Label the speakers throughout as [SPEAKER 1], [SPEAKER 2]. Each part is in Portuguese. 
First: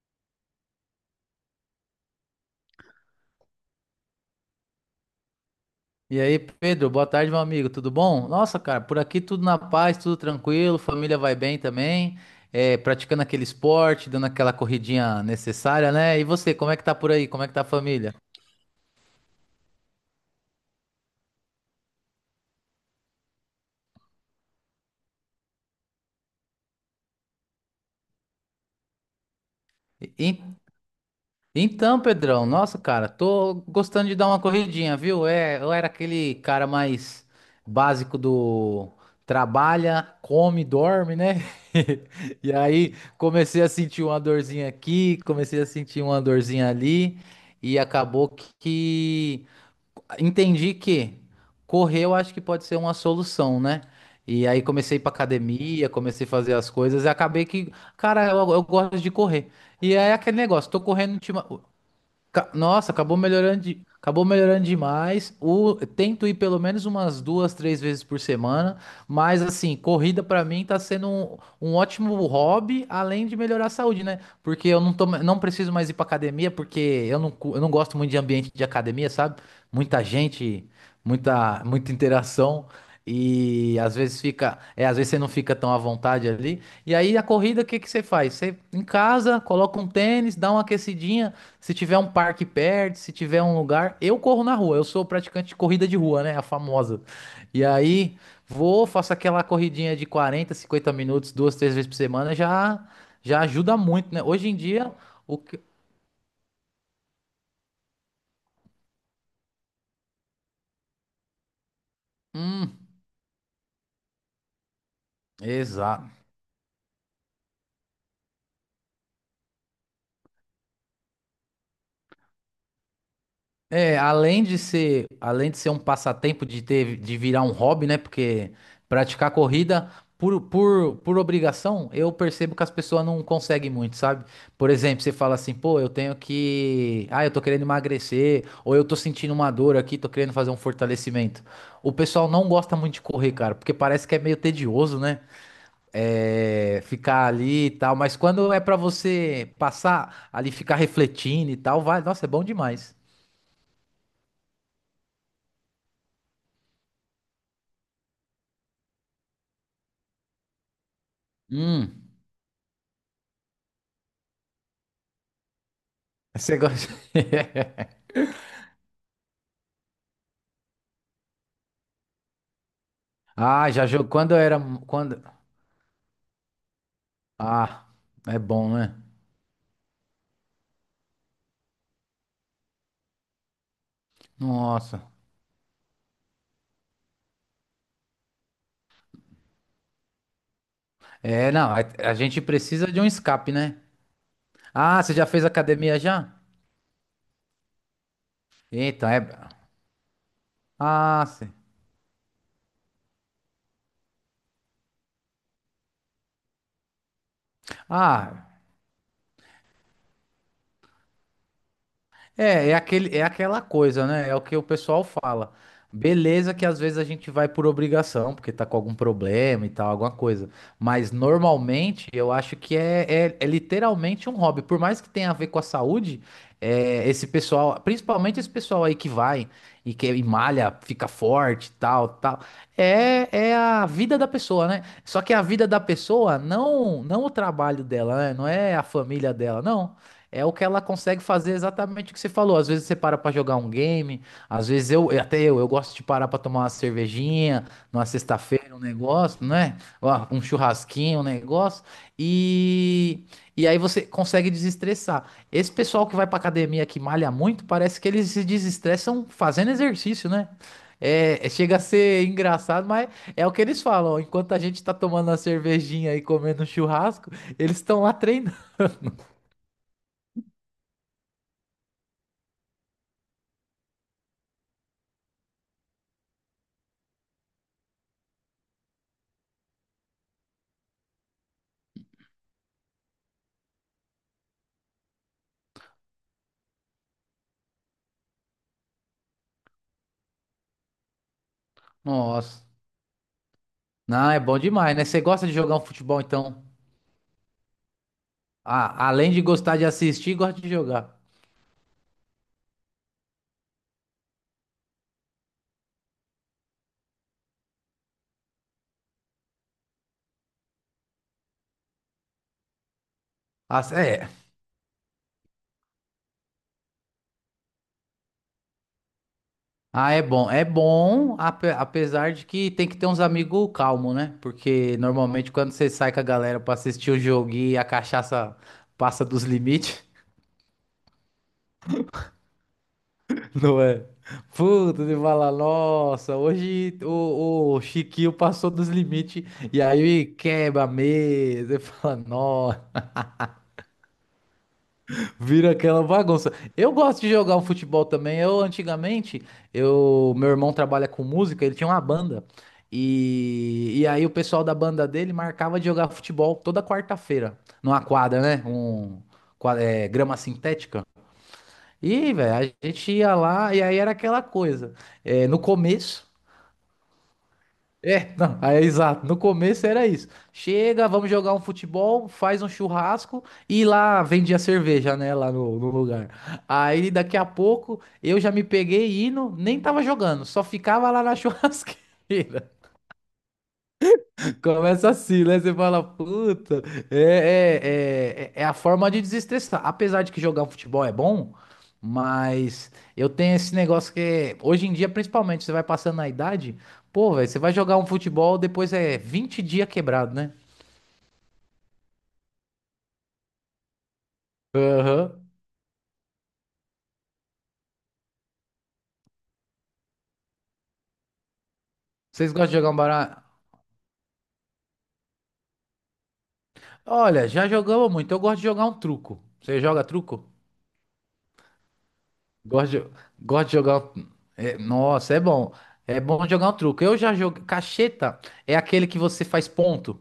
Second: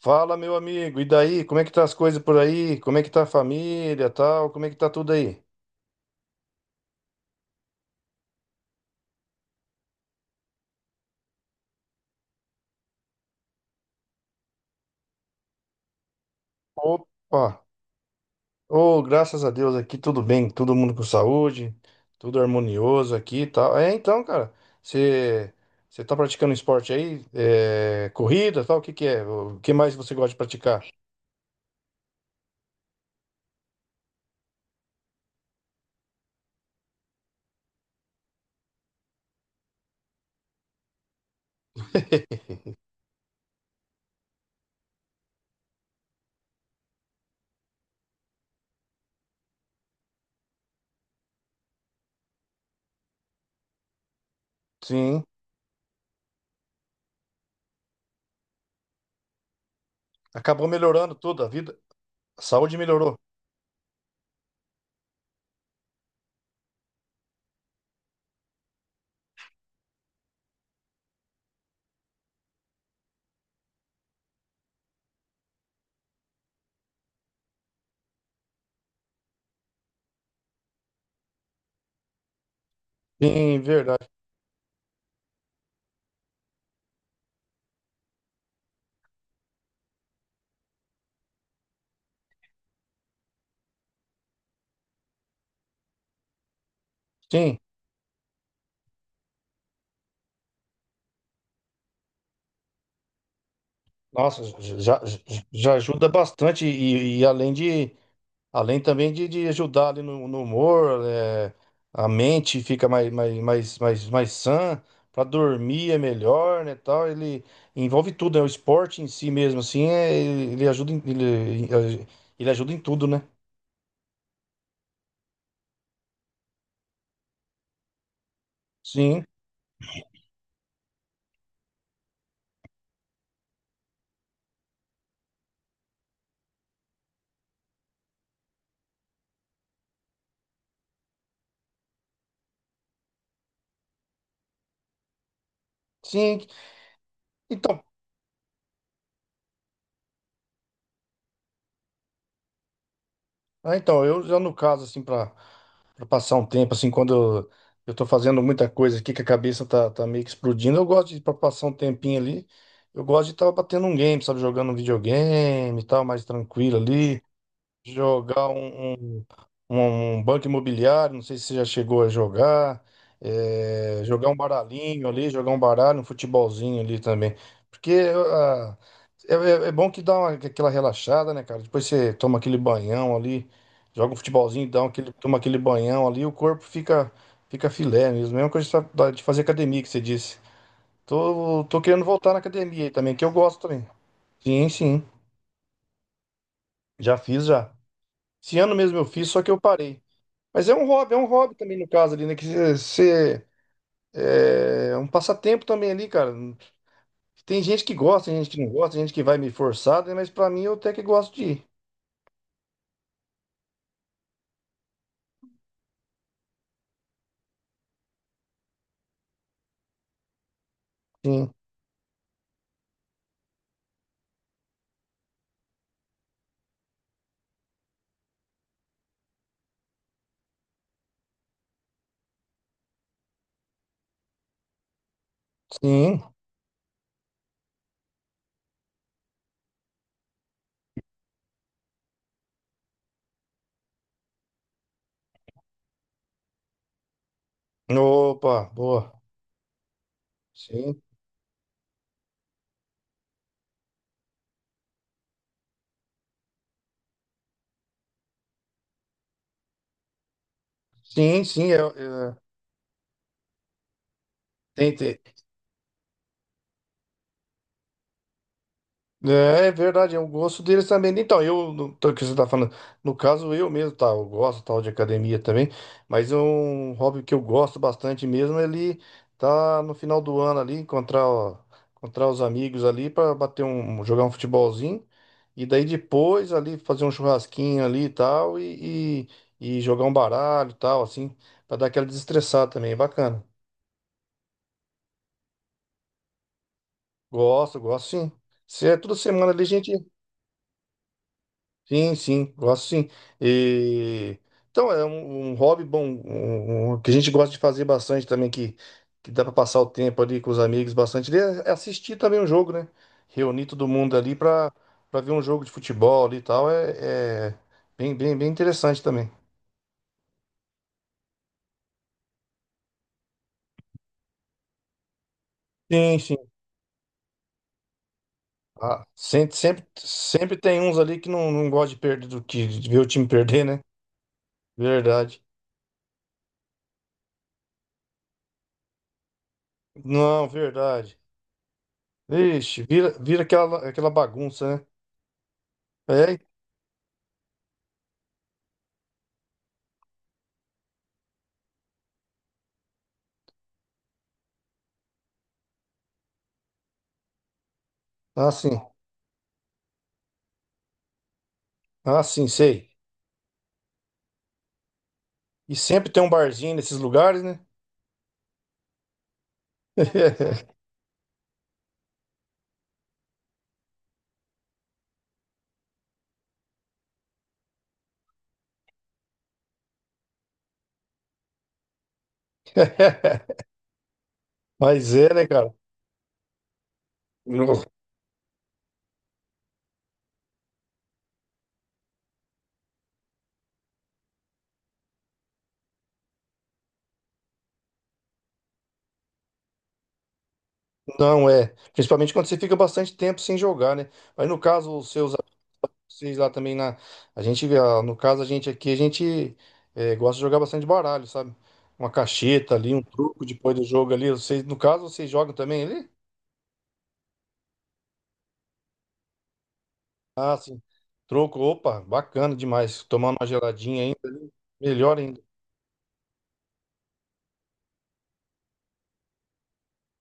[SPEAKER 1] Fala, meu amigo. E daí? Como é que tá as coisas por aí? Como é que tá a família, tal? Como é que tá tudo aí?
[SPEAKER 2] E aí, Pedro, boa tarde, meu amigo, tudo bom? Nossa, cara, por aqui tudo na paz, tudo tranquilo, família vai bem também, praticando aquele esporte, dando aquela corridinha necessária, né? E você, como é que tá por aí?
[SPEAKER 1] Opa!
[SPEAKER 2] Como é que tá a família?
[SPEAKER 1] Oh, graças a Deus aqui tudo bem, todo mundo com saúde, tudo harmonioso aqui, e tal. É, então, cara, você você tá praticando esporte aí? É, corrida, tal? O que que é? O que mais você gosta de
[SPEAKER 2] E-
[SPEAKER 1] praticar?
[SPEAKER 2] Então, Pedrão, nossa, cara, tô gostando de dar uma corridinha, viu? Eu era aquele cara mais básico do trabalha, come, dorme, né? E aí comecei a sentir uma dorzinha aqui, comecei a sentir uma dorzinha ali, e acabou que entendi que correr eu acho que pode ser uma solução, né? E aí comecei a ir pra
[SPEAKER 1] Sim.
[SPEAKER 2] academia, comecei a fazer as coisas e acabei que, cara, eu gosto de correr. E é aquele
[SPEAKER 1] Acabou
[SPEAKER 2] negócio,
[SPEAKER 1] melhorando tudo, a vida, a saúde
[SPEAKER 2] Nossa,
[SPEAKER 1] melhorou.
[SPEAKER 2] acabou melhorando, acabou melhorando demais. O, tento ir pelo menos umas duas, três vezes por semana, mas assim, corrida pra mim tá sendo um ótimo hobby, além de melhorar a saúde, né? Porque eu não tô, não preciso mais ir pra academia, porque eu não, eu não gosto muito de ambiente de academia, sabe? Muita gente, muita interação.
[SPEAKER 1] Sim,
[SPEAKER 2] E às
[SPEAKER 1] verdade.
[SPEAKER 2] vezes fica, às vezes você não fica tão à vontade ali. E aí a corrida, o que que você faz? Você em casa, coloca um tênis, dá uma aquecidinha. Se tiver um parque perto, se tiver um lugar, eu corro na rua. Eu sou praticante de corrida de rua, né? A famosa.
[SPEAKER 1] Sim.
[SPEAKER 2] E aí, vou, faço aquela corridinha de 40, 50 minutos, duas, três vezes por semana, já ajuda muito, né?
[SPEAKER 1] Nossa,
[SPEAKER 2] Hoje em dia,
[SPEAKER 1] já, já
[SPEAKER 2] o que.
[SPEAKER 1] já ajuda bastante e além de Além também de ajudar ali no humor, é, a mente fica
[SPEAKER 2] Hum,
[SPEAKER 1] mais sã, para dormir é
[SPEAKER 2] exato.
[SPEAKER 1] melhor, né, tal. Ele envolve tudo, né? O esporte em si mesmo, assim, é, ele ajuda em, ele ajuda em tudo, né?
[SPEAKER 2] É, além de ser um passatempo de ter, de virar um hobby, né? Porque
[SPEAKER 1] Sim,
[SPEAKER 2] praticar corrida por obrigação, eu percebo que as pessoas não conseguem muito, sabe? Por exemplo, você fala assim, pô, eu tenho que, ah, eu tô querendo emagrecer, ou eu tô sentindo uma dor aqui, tô querendo fazer um fortalecimento. O pessoal não gosta muito de correr, cara, porque parece que é meio tedioso, né?
[SPEAKER 1] sim.
[SPEAKER 2] É, ficar ali e
[SPEAKER 1] Então,
[SPEAKER 2] tal, mas quando é pra você passar ali, ficar refletindo e tal, vai, nossa, é bom demais.
[SPEAKER 1] então eu já no caso, assim, para pra passar um tempo, assim, quando eu eu tô fazendo muita coisa aqui, que a cabeça tá meio que explodindo, eu gosto de, pra passar um
[SPEAKER 2] Hum.
[SPEAKER 1] tempinho ali, eu gosto de estar batendo um game, sabe? Jogando um videogame e tal, mais
[SPEAKER 2] Você
[SPEAKER 1] tranquilo
[SPEAKER 2] gosta?
[SPEAKER 1] ali jogar um banco imobiliário, não sei se você já chegou a jogar,
[SPEAKER 2] Ah, já jogou
[SPEAKER 1] jogar
[SPEAKER 2] quando
[SPEAKER 1] um
[SPEAKER 2] eu era
[SPEAKER 1] baralhinho
[SPEAKER 2] quando
[SPEAKER 1] ali, jogar um baralho, um futebolzinho ali também.
[SPEAKER 2] Ah,
[SPEAKER 1] Porque
[SPEAKER 2] é bom,
[SPEAKER 1] ah,
[SPEAKER 2] né?
[SPEAKER 1] é bom que dá aquela relaxada, né, cara? Depois você toma aquele banhão ali, joga um futebolzinho, dá
[SPEAKER 2] Nossa.
[SPEAKER 1] aquele, toma aquele banhão ali, o corpo fica, fica filé mesmo. Mesma coisa de fazer academia que você disse.
[SPEAKER 2] É,
[SPEAKER 1] Tô,
[SPEAKER 2] não,
[SPEAKER 1] tô querendo
[SPEAKER 2] a
[SPEAKER 1] voltar na
[SPEAKER 2] gente
[SPEAKER 1] academia
[SPEAKER 2] precisa
[SPEAKER 1] aí
[SPEAKER 2] de um
[SPEAKER 1] também, que eu
[SPEAKER 2] escape,
[SPEAKER 1] gosto
[SPEAKER 2] né?
[SPEAKER 1] também. Sim,
[SPEAKER 2] Ah,
[SPEAKER 1] sim.
[SPEAKER 2] você já fez academia já?
[SPEAKER 1] Já fiz já. Esse ano mesmo eu
[SPEAKER 2] Então, é
[SPEAKER 1] fiz, só que eu parei. Mas é um
[SPEAKER 2] Ah, sim.
[SPEAKER 1] hobby também no caso ali, né? Que você é um passatempo também ali, cara. Tem gente que gosta, tem
[SPEAKER 2] Ah,
[SPEAKER 1] gente que não gosta, tem gente que vai me forçar, né? Mas pra mim eu até que gosto de ir.
[SPEAKER 2] É, é aquela coisa, né? É o que o pessoal fala. Beleza que às vezes a gente vai por obrigação, porque tá com algum problema e tal, alguma coisa. Mas
[SPEAKER 1] Sim,
[SPEAKER 2] normalmente eu acho que é literalmente um hobby. Por mais que tenha a ver com a saúde, é, esse pessoal, principalmente esse pessoal aí que vai e malha, fica forte e tal, tal. É, é a vida da pessoa, né? Só que a vida da
[SPEAKER 1] sim.
[SPEAKER 2] pessoa, não, não o trabalho dela, né? Não é a família dela, não. É o que ela consegue fazer exatamente o que você falou. Às vezes você para pra jogar um game, às vezes eu, eu gosto de parar pra tomar uma cervejinha numa
[SPEAKER 1] Opa,
[SPEAKER 2] sexta-feira, um
[SPEAKER 1] boa.
[SPEAKER 2] negócio, né? Ó, um
[SPEAKER 1] Sim,
[SPEAKER 2] churrasquinho, um negócio. E, e aí você consegue desestressar. Esse pessoal que vai pra academia que malha muito, parece que eles se desestressam fazendo exercício, né?
[SPEAKER 1] sim, sim.
[SPEAKER 2] Chega a ser engraçado, mas é o que eles falam. Enquanto a gente
[SPEAKER 1] Tem,
[SPEAKER 2] tá
[SPEAKER 1] tem-
[SPEAKER 2] tomando uma cervejinha e comendo um churrasco, eles estão lá treinando.
[SPEAKER 1] É, é verdade, é um gosto deles também. Então, eu, no, o que você tá falando, no caso eu mesmo, tá, eu gosto tal de academia também, mas é um hobby que eu gosto bastante mesmo, ele tá no final do ano ali, encontrar, ó, encontrar os amigos ali para bater jogar um futebolzinho, e daí depois ali fazer um churrasquinho ali e tal, e jogar um baralho e tal, assim, para dar aquela
[SPEAKER 2] Nossa.
[SPEAKER 1] desestressada também, é bacana.
[SPEAKER 2] Não, é bom demais, né? Você gosta de jogar um futebol, então.
[SPEAKER 1] Gosto, gosto sim. Se é
[SPEAKER 2] Ah,
[SPEAKER 1] toda
[SPEAKER 2] além de
[SPEAKER 1] semana ali,
[SPEAKER 2] gostar de
[SPEAKER 1] gente.
[SPEAKER 2] assistir, gosta de jogar.
[SPEAKER 1] Sim, sim, gosto sim. E, então, é um hobby bom, um que a gente gosta de fazer bastante também, que dá para passar o tempo ali com os amigos bastante, é assistir também um jogo, né? Reunir
[SPEAKER 2] Ah,
[SPEAKER 1] todo mundo
[SPEAKER 2] é.
[SPEAKER 1] ali para ver um jogo de futebol ali e tal, é, é bem interessante também.
[SPEAKER 2] Ah, é bom. É bom, apesar de que tem que ter uns amigos calmos, né? Porque normalmente quando você sai
[SPEAKER 1] Sim,
[SPEAKER 2] com a
[SPEAKER 1] sim.
[SPEAKER 2] galera pra assistir o jogo e a cachaça
[SPEAKER 1] Ah,
[SPEAKER 2] passa dos
[SPEAKER 1] sempre, sempre,
[SPEAKER 2] limites,
[SPEAKER 1] sempre tem uns ali que não gosta de perder, do que, de ver o time perder, né?
[SPEAKER 2] não é? Puta, você
[SPEAKER 1] Verdade.
[SPEAKER 2] fala, nossa, hoje o Chiquinho passou dos limites e aí
[SPEAKER 1] Não,
[SPEAKER 2] quebra a
[SPEAKER 1] verdade.
[SPEAKER 2] mesa. Você fala,
[SPEAKER 1] Vixe, vira aquela, aquela bagunça, né?
[SPEAKER 2] vira aquela
[SPEAKER 1] É,
[SPEAKER 2] bagunça. Eu gosto de jogar um futebol também. Eu antigamente, meu irmão trabalha com música, ele tinha uma banda. E aí o pessoal da banda dele marcava de jogar futebol toda quarta-feira, numa quadra, né?
[SPEAKER 1] assim.
[SPEAKER 2] É, grama sintética.
[SPEAKER 1] Ah,
[SPEAKER 2] E,
[SPEAKER 1] sim,
[SPEAKER 2] velho, a
[SPEAKER 1] sei.
[SPEAKER 2] gente ia lá e aí era aquela coisa. É, no
[SPEAKER 1] E sempre tem um
[SPEAKER 2] começo.
[SPEAKER 1] barzinho nesses lugares, né?
[SPEAKER 2] É, não, é exato. No começo era isso. Chega, vamos jogar um futebol, faz um churrasco e lá vendia cerveja, né? Lá no lugar. Aí daqui a pouco eu já me peguei indo, nem tava jogando, só ficava lá na churrasqueira. Começa
[SPEAKER 1] Mas é,
[SPEAKER 2] assim,
[SPEAKER 1] né,
[SPEAKER 2] né? Você
[SPEAKER 1] cara?
[SPEAKER 2] fala, puta,
[SPEAKER 1] Não,
[SPEAKER 2] é a forma de desestressar. Apesar de que jogar um futebol é bom, mas eu tenho esse negócio hoje em dia, principalmente, você vai passando na idade, pô, velho, você vai jogar um futebol, depois é 20 dias quebrado, né?
[SPEAKER 1] não é. Principalmente quando você fica bastante tempo sem jogar, né? Mas no caso, os seus,
[SPEAKER 2] Aham.
[SPEAKER 1] vocês lá também na. A gente, no caso, a gente aqui, a gente gosta de jogar bastante baralho, sabe? Uma
[SPEAKER 2] Vocês gostam de
[SPEAKER 1] cacheta
[SPEAKER 2] jogar
[SPEAKER 1] ali,
[SPEAKER 2] um
[SPEAKER 1] um
[SPEAKER 2] baralho?
[SPEAKER 1] truco depois do jogo ali. Vocês, no caso, vocês jogam também ali?
[SPEAKER 2] Olha, já jogamos muito. Eu gosto de jogar um truco. Você joga truco?
[SPEAKER 1] Ah, sim. Troco, opa, bacana
[SPEAKER 2] Gosto
[SPEAKER 1] demais.
[SPEAKER 2] de,
[SPEAKER 1] Tomar uma
[SPEAKER 2] gosto de jogar.
[SPEAKER 1] geladinha ainda,
[SPEAKER 2] É,
[SPEAKER 1] melhor
[SPEAKER 2] nossa, é
[SPEAKER 1] ainda.
[SPEAKER 2] bom. É bom jogar um truco. Eu já joguei. Cacheta é aquele que você faz ponto.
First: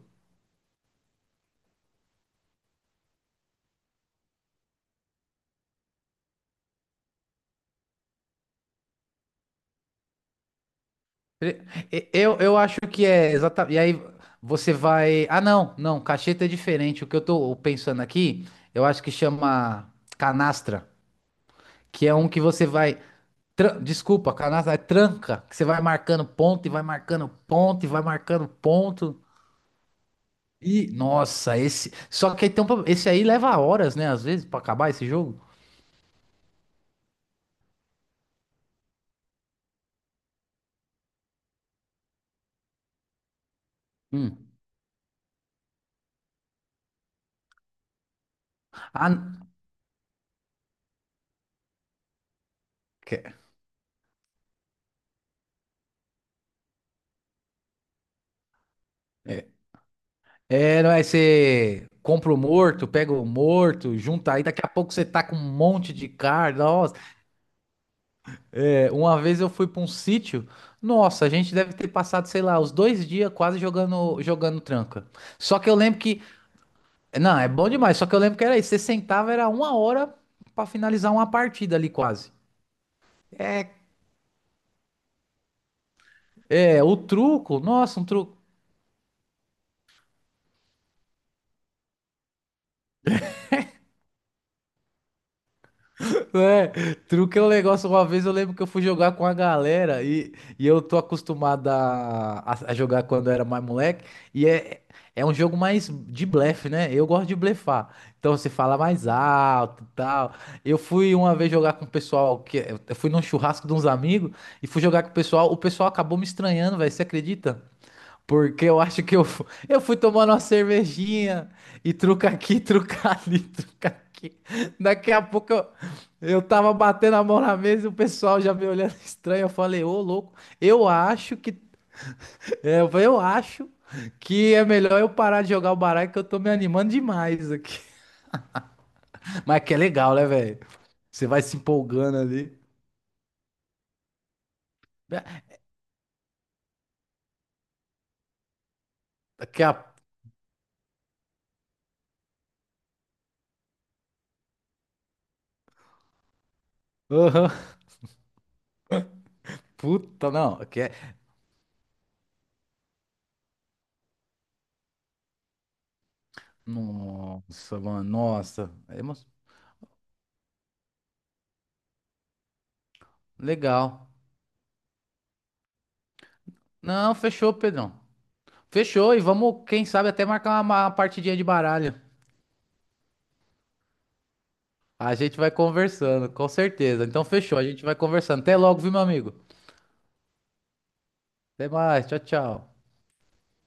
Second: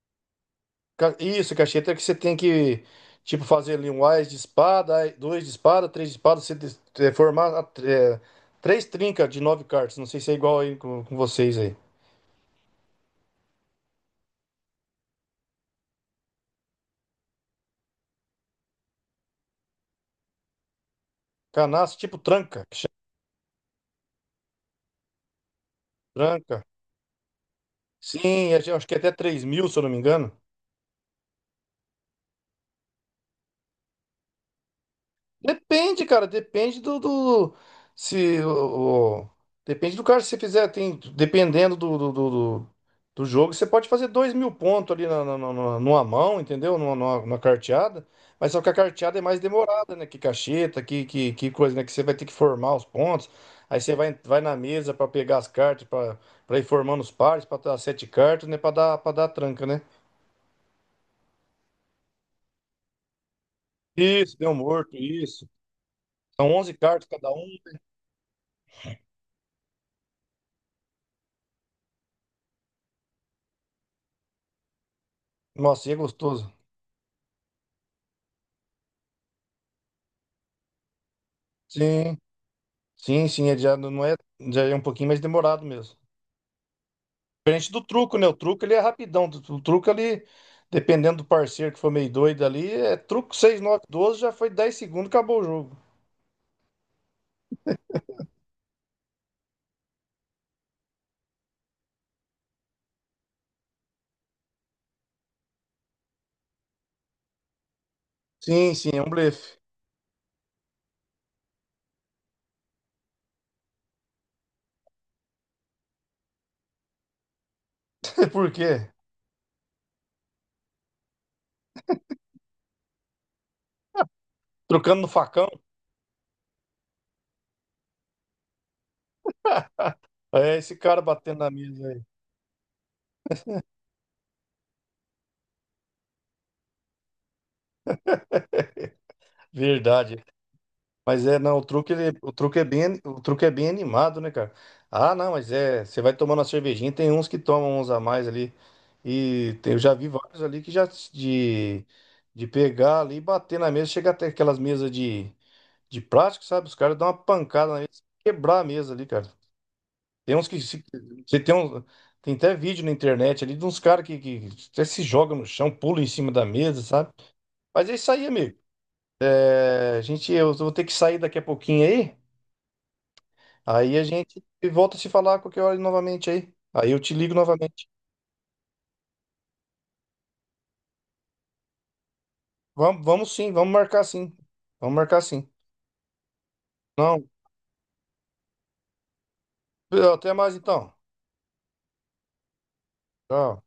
[SPEAKER 1] Isso, cacheta é que você tem que, tipo, fazer ali um ás de espada, dois de espada, três de espada, você formar três trincas de nove cartas. Não sei se é igual aí com vocês
[SPEAKER 2] E-
[SPEAKER 1] aí.
[SPEAKER 2] eu acho que é exatamente. E aí você vai. Ah, não, não, cacheta é diferente. O que eu tô pensando aqui, eu acho que chama canastra,
[SPEAKER 1] Canaço,
[SPEAKER 2] que é
[SPEAKER 1] tipo
[SPEAKER 2] um que
[SPEAKER 1] tranca,
[SPEAKER 2] você
[SPEAKER 1] que chama
[SPEAKER 2] vai. Desculpa, canastra é tranca, que você vai marcando
[SPEAKER 1] tranca.
[SPEAKER 2] ponto e vai marcando ponto e vai marcando
[SPEAKER 1] Sim, acho que é até
[SPEAKER 2] ponto.
[SPEAKER 1] 3.000, se eu não me engano.
[SPEAKER 2] E, nossa, esse. Só que aí tem um... esse aí leva horas, né? Às vezes, pra acabar esse jogo.
[SPEAKER 1] Depende, cara, depende se depende do cara que você fizer, tem dependendo do- do jogo, você pode fazer dois
[SPEAKER 2] Hum.
[SPEAKER 1] mil pontos ali numa mão, entendeu? Numa carteada, mas só que a
[SPEAKER 2] Ah,
[SPEAKER 1] carteada é mais
[SPEAKER 2] n-
[SPEAKER 1] demorada, né? Que cacheta, que coisa, né? Que você vai ter que formar os pontos,
[SPEAKER 2] é.
[SPEAKER 1] aí você vai, vai na mesa pra pegar as cartas, pra ir formando os pares, pra dar sete cartas, né? Para dar tranca, né?
[SPEAKER 2] É, não é? Você compra o morto, pega o morto, junta
[SPEAKER 1] Isso,
[SPEAKER 2] aí,
[SPEAKER 1] deu
[SPEAKER 2] daqui a pouco
[SPEAKER 1] morto,
[SPEAKER 2] você tá com
[SPEAKER 1] isso.
[SPEAKER 2] um monte de
[SPEAKER 1] São
[SPEAKER 2] carne.
[SPEAKER 1] 11
[SPEAKER 2] Nossa,
[SPEAKER 1] cartas cada um.
[SPEAKER 2] é, uma vez eu fui pra um sítio, nossa, a gente deve ter passado, sei lá, os dois dias quase jogando, jogando tranca. Só que eu
[SPEAKER 1] Nossa, e é
[SPEAKER 2] lembro que,
[SPEAKER 1] gostoso.
[SPEAKER 2] não, é bom demais, só que eu lembro que era isso, você sentava, era uma hora pra finalizar uma partida ali
[SPEAKER 1] Sim.
[SPEAKER 2] quase.
[SPEAKER 1] Sim, sim, ele
[SPEAKER 2] É,
[SPEAKER 1] já não é, já é um pouquinho mais demorado mesmo.
[SPEAKER 2] o truco,
[SPEAKER 1] Diferente do
[SPEAKER 2] nossa, um
[SPEAKER 1] truco, né? O
[SPEAKER 2] truco.
[SPEAKER 1] truco ele é rapidão. O truco ali, dependendo do parceiro que for meio doido ali, é truco 6 9 12 já foi 10 segundos, acabou o jogo.
[SPEAKER 2] É, truque é um negócio. Uma vez eu lembro que eu fui jogar com a galera e eu tô acostumado a jogar quando eu era mais moleque. E é, é um jogo mais de blefe, né? Eu gosto de blefar. Então você
[SPEAKER 1] Sim,
[SPEAKER 2] fala
[SPEAKER 1] sim, é
[SPEAKER 2] mais
[SPEAKER 1] um blefe.
[SPEAKER 2] alto e tal. Eu fui uma vez jogar com o pessoal que eu fui num churrasco de uns amigos e fui jogar com o pessoal. O pessoal acabou me estranhando, velho. Você acredita?
[SPEAKER 1] Por
[SPEAKER 2] Porque eu
[SPEAKER 1] quê?
[SPEAKER 2] acho que eu, eu fui tomando uma cervejinha e truca aqui, truca ali, truca aqui.
[SPEAKER 1] Trocando no
[SPEAKER 2] Daqui a
[SPEAKER 1] facão?
[SPEAKER 2] pouco eu tava batendo a mão na mesa e o pessoal já me olhando estranho. Eu falei, ô louco,
[SPEAKER 1] É esse
[SPEAKER 2] eu
[SPEAKER 1] cara
[SPEAKER 2] acho
[SPEAKER 1] batendo na
[SPEAKER 2] que.
[SPEAKER 1] mesa aí.
[SPEAKER 2] Eu falei, eu acho que é melhor eu parar de jogar o baralho que eu tô me animando demais aqui. Mas que é legal,
[SPEAKER 1] Verdade.
[SPEAKER 2] né, velho?
[SPEAKER 1] Mas
[SPEAKER 2] Você
[SPEAKER 1] é,
[SPEAKER 2] vai
[SPEAKER 1] não,
[SPEAKER 2] se
[SPEAKER 1] o truque,
[SPEAKER 2] empolgando
[SPEAKER 1] o
[SPEAKER 2] ali.
[SPEAKER 1] truque é bem, o truque é bem animado, né, cara? Ah, não, mas é, você vai tomando a cervejinha, tem uns que tomam uns a mais ali. E
[SPEAKER 2] Daqui a.
[SPEAKER 1] eu já vi vários ali que já de pegar ali e bater na mesa, chega até aquelas mesas de, plástico, sabe? Os caras dão uma
[SPEAKER 2] Aham.
[SPEAKER 1] pancada na mesa, quebrar a mesa ali, cara.
[SPEAKER 2] Puta,
[SPEAKER 1] Tem uns
[SPEAKER 2] não.
[SPEAKER 1] que
[SPEAKER 2] Aqui
[SPEAKER 1] se,
[SPEAKER 2] é...
[SPEAKER 1] você tem tem até vídeo na internet ali de uns caras que até se jogam no chão, pulam em cima da mesa, sabe?
[SPEAKER 2] Nossa,
[SPEAKER 1] Mas é
[SPEAKER 2] mano,
[SPEAKER 1] isso aí, amigo.
[SPEAKER 2] nossa.
[SPEAKER 1] É, a gente, eu vou ter que sair daqui a pouquinho aí. Aí a
[SPEAKER 2] Legal.
[SPEAKER 1] gente volta a se falar a qualquer hora novamente aí. Aí eu te
[SPEAKER 2] Não,
[SPEAKER 1] ligo
[SPEAKER 2] fechou,
[SPEAKER 1] novamente.
[SPEAKER 2] Pedrão. Fechou e vamos, quem sabe, até marcar uma partidinha de baralho.
[SPEAKER 1] Vamos, vamos sim, vamos marcar sim. Vamos
[SPEAKER 2] A
[SPEAKER 1] marcar
[SPEAKER 2] gente
[SPEAKER 1] sim.
[SPEAKER 2] vai conversando, com certeza. Então
[SPEAKER 1] Não,
[SPEAKER 2] fechou, a gente vai conversando. Até logo, viu, meu amigo?
[SPEAKER 1] até mais então.
[SPEAKER 2] Até mais, tchau, tchau.
[SPEAKER 1] Tchau.